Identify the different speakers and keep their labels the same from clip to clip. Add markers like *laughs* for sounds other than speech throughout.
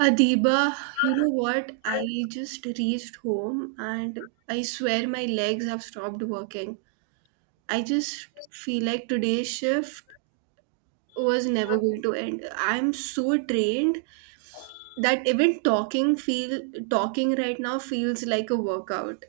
Speaker 1: Adiba, you know what? I just reached home and I swear my legs have stopped working. I just feel like today's shift was never going to end. I'm so trained that even talking right now feels like a workout.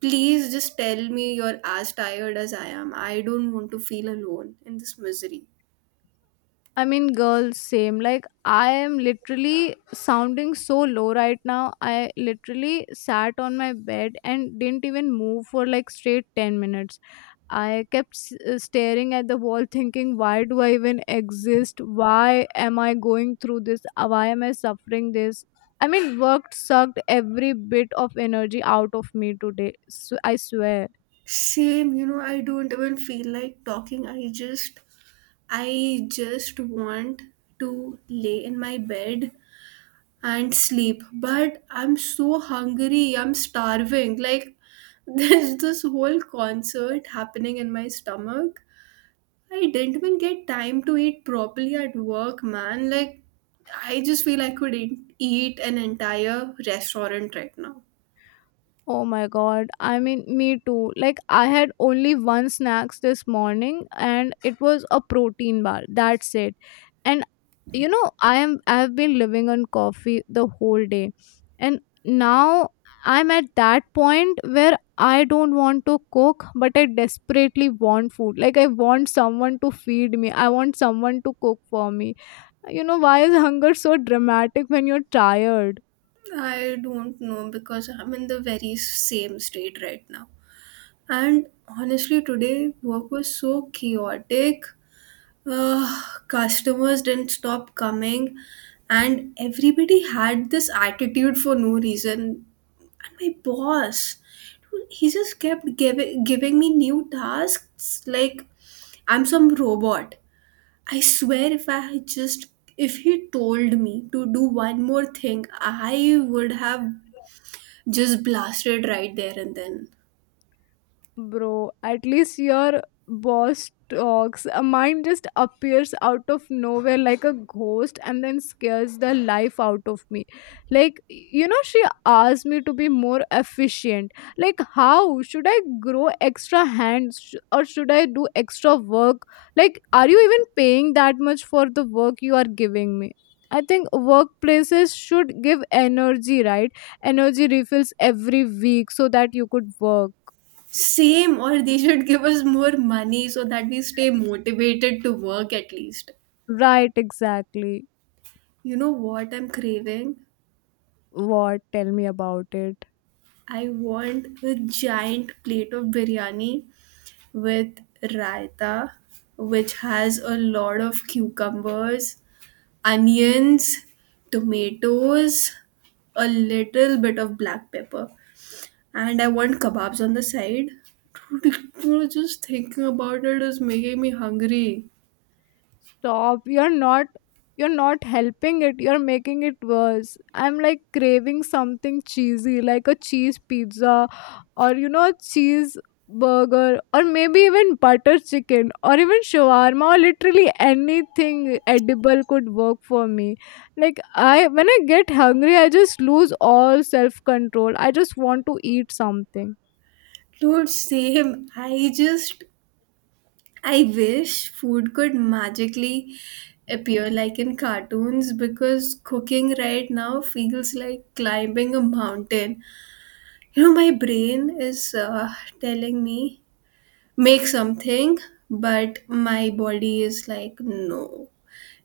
Speaker 1: Please just tell me you're as tired as I am. I don't want to feel alone in this misery.
Speaker 2: I mean, girls, same. Like, I am literally sounding so low right now. I literally sat on my bed and didn't even move for like straight 10 minutes. I kept staring at the wall, *laughs* thinking, why do I even exist? Why am I going through this? Why am I suffering this? I mean, work sucked every bit of energy out of me today. So I swear.
Speaker 1: Same, you know, I don't even feel like talking. I just want to lay in my bed and sleep, but I'm so hungry, I'm starving. Like, *laughs* there's this whole concert happening in my stomach. I didn't even get time to eat properly at work, man. Like, I just feel I could eat an entire restaurant right now.
Speaker 2: Oh my God. I mean, me too. Like, I had only one snacks this morning and it was a protein bar. That's it. And you know, I have been living on coffee the whole day. And now I'm at that point where I don't want to cook, but I desperately want food. Like, I want someone to feed me. I want someone to cook for me. You know, why is hunger so dramatic when you're tired?
Speaker 1: I don't know because I'm in the very same state right now. And honestly, today work was so chaotic. uh, Customers didn't stop coming and everybody had this attitude for no reason, and my boss, dude, he just kept giving me new tasks like I'm some robot. I swear, if I had just if he told me to do one more thing, I would have just blasted right there and then.
Speaker 2: Bro, at least your boss talks. A mine just appears out of nowhere like a ghost and then scares the life out of me. Like, you know, she asked me to be more efficient. Like, how? Should I grow extra hands or should I do extra work? Like, are you even paying that much for the work you are giving me? I think workplaces should give energy, right? Energy refills every week so that you could work.
Speaker 1: Same, or they should give us more money so that we stay motivated to work at least.
Speaker 2: Right, exactly.
Speaker 1: You know what I'm craving?
Speaker 2: What? Tell me about it.
Speaker 1: I want a giant plate of biryani with raita, which has a lot of cucumbers, onions, tomatoes, a little bit of black pepper. And I want kebabs on the side. Dude, *laughs* you know, just thinking about it is making me hungry.
Speaker 2: Stop, you're not helping it, you're making it worse. I'm like craving something cheesy, like a cheese pizza, or you know, a cheese burger, or maybe even butter chicken, or even shawarma, or literally anything edible could work for me. Like, I when I get hungry, I just lose all self control. I just want to eat something.
Speaker 1: Dude, same. I wish food could magically appear like in cartoons, because cooking right now feels like climbing a mountain. You know, my brain is telling me, make something, but my body is like, no.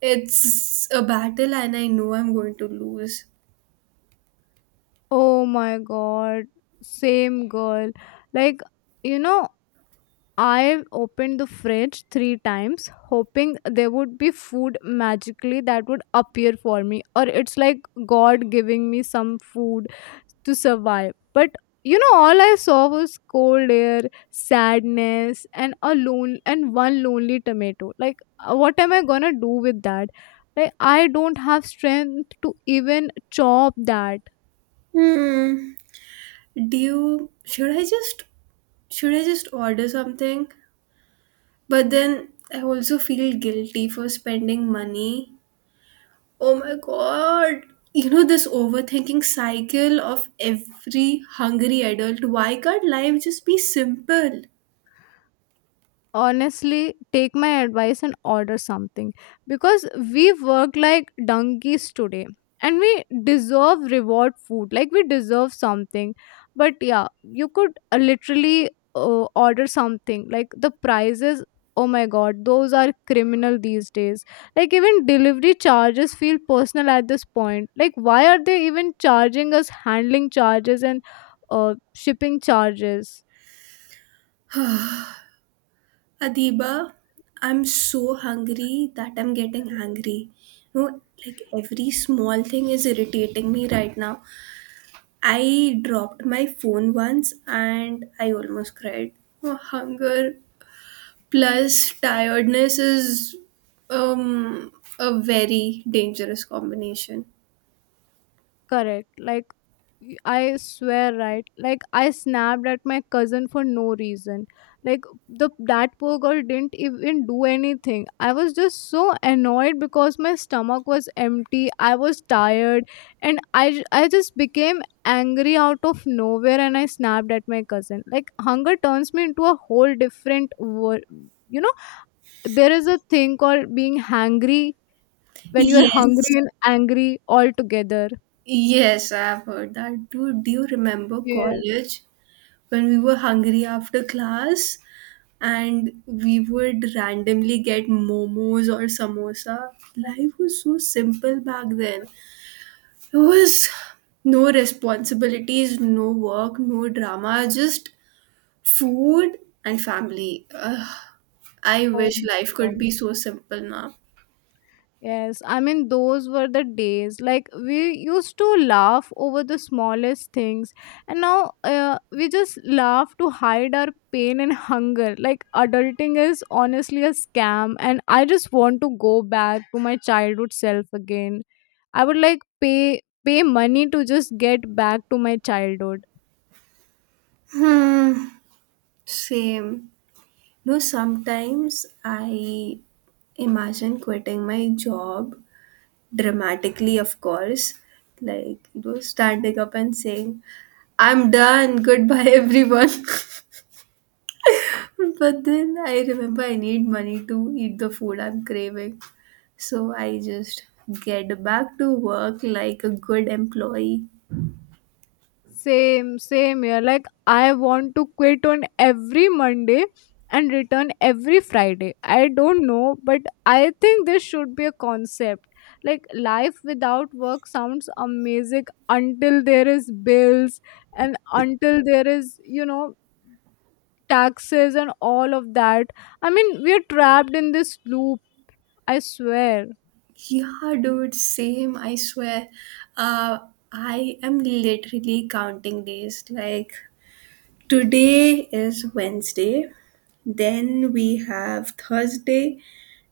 Speaker 1: It's a battle and I know I'm going to lose.
Speaker 2: Oh my God, same, girl. Like, you know, I opened the fridge three times, hoping there would be food magically that would appear for me, or it's like God giving me some food to survive. But you know, all I saw was cold air, sadness, and a lone and one lonely tomato. Like, what am I gonna do with that? Like, I don't have strength to even chop that.
Speaker 1: Hmm. Should I just order something? But then I also feel guilty for spending money. Oh my god. You know, this overthinking cycle of every hungry adult. Why can't life just be simple?
Speaker 2: Honestly, take my advice and order something, because we work like donkeys today and we deserve reward food. Like, we deserve something. But yeah, you could literally order something. Like, the prices, oh my God, those are criminal these days. Like, even delivery charges feel personal at this point. Like, why are they even charging us handling charges and shipping charges?
Speaker 1: Adiba, I'm so hungry that I'm getting angry. You know, like every small thing is irritating me right now. I dropped my phone once and I almost cried. Oh, hunger plus tiredness is um a very dangerous combination.
Speaker 2: Correct. Like, I swear, right? Like, I snapped at my cousin for no reason. Like, the that poor girl didn't even do anything. I was just so annoyed because my stomach was empty. I was tired, and I just became angry out of nowhere, and I snapped at my cousin. Like, hunger turns me into a whole different world. You know, there is a thing called being hangry, when you are
Speaker 1: Yes.
Speaker 2: hungry and angry all together.
Speaker 1: Yes, I've heard that. Dude, do you remember
Speaker 2: Yes.
Speaker 1: college, when we were hungry after class and we would randomly get momos or samosa? Life was so simple back then. There was no responsibilities, no work, no drama, just food and family. Ugh, I
Speaker 2: Oh
Speaker 1: wish
Speaker 2: my
Speaker 1: life
Speaker 2: God.
Speaker 1: could be so simple now.
Speaker 2: Yes, I mean, those were the days. Like, we used to laugh over the smallest things, and now we just laugh to hide our pain and hunger. Like, adulting is honestly a scam, and I just want to go back to my childhood self again. I would like pay money to just get back to my childhood.
Speaker 1: Hmm, same. No, sometimes I imagine quitting my job, dramatically, of course, like, you know, standing up and saying, I'm done, goodbye, everyone. *laughs* But then I remember I need money to eat the food I'm craving. So I just get back to work like a good employee.
Speaker 2: Same, same here. Like, I want to quit on every Monday and return every Friday. I don't know, but I think this should be a concept. Like, life without work sounds amazing until there is bills and until there is, you know, taxes and all of that. I mean, we are trapped in this loop, I swear.
Speaker 1: Yeah, dude, same, I swear. Uh, I am literally counting days. Like, today is Wednesday, then we have Thursday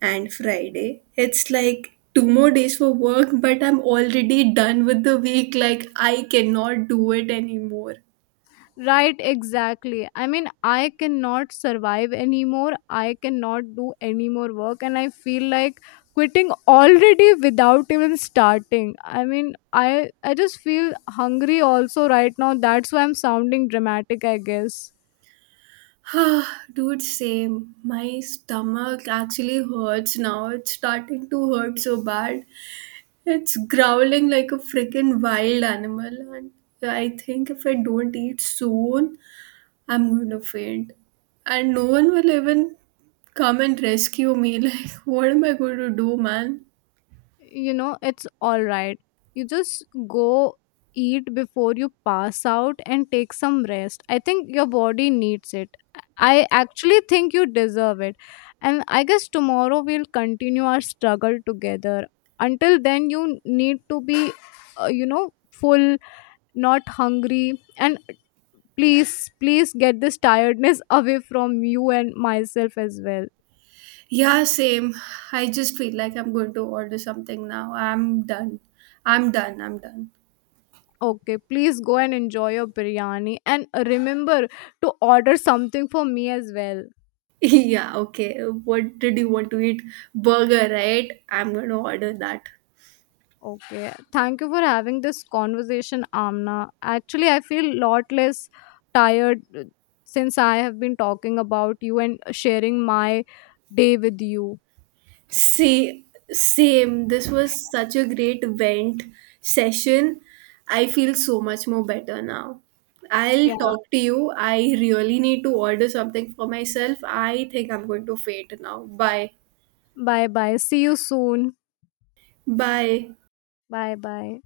Speaker 1: and Friday. It's like two more days for work, but I'm already done with the week. Like, I cannot do it anymore.
Speaker 2: Right, exactly. I mean, I cannot survive anymore. I cannot do any more work, and I feel like quitting already without even starting. I mean, I just feel hungry also right now. That's why I'm sounding dramatic, I guess.
Speaker 1: *sighs* Dude, same. My stomach actually hurts now. It's starting to hurt so bad. It's growling like a freaking wild animal. And I think if I don't eat soon, I'm gonna faint. And no one will even come and rescue me. *laughs* Like, what am I going to do, man?
Speaker 2: You know, it's all right. You just go eat before you pass out and take some rest. I think your body needs it. I actually think you deserve it. And I guess tomorrow we'll continue our struggle together. Until then, you need to be, you know, full, not hungry, and please get this tiredness *laughs* away from you and myself as well.
Speaker 1: Yeah, same. I just feel like I'm going to order something now. I'm done. I'm done. I'm done.
Speaker 2: Okay, please go and enjoy your biryani and remember to order something for me as well.
Speaker 1: *laughs* Yeah, okay. What did you want to eat? Burger, right? I'm gonna order that.
Speaker 2: Okay. Thank you for having this conversation, Amna. Actually, I feel lot less tired since I have been talking about you and sharing my day with you.
Speaker 1: Say, same. This was such a great vent session. I feel so much more better now. I'll
Speaker 2: Yeah.
Speaker 1: talk to you. I really need to order something for myself. I think I'm going to faint now. Bye.
Speaker 2: Bye bye. See you soon.
Speaker 1: Bye.
Speaker 2: Bye bye.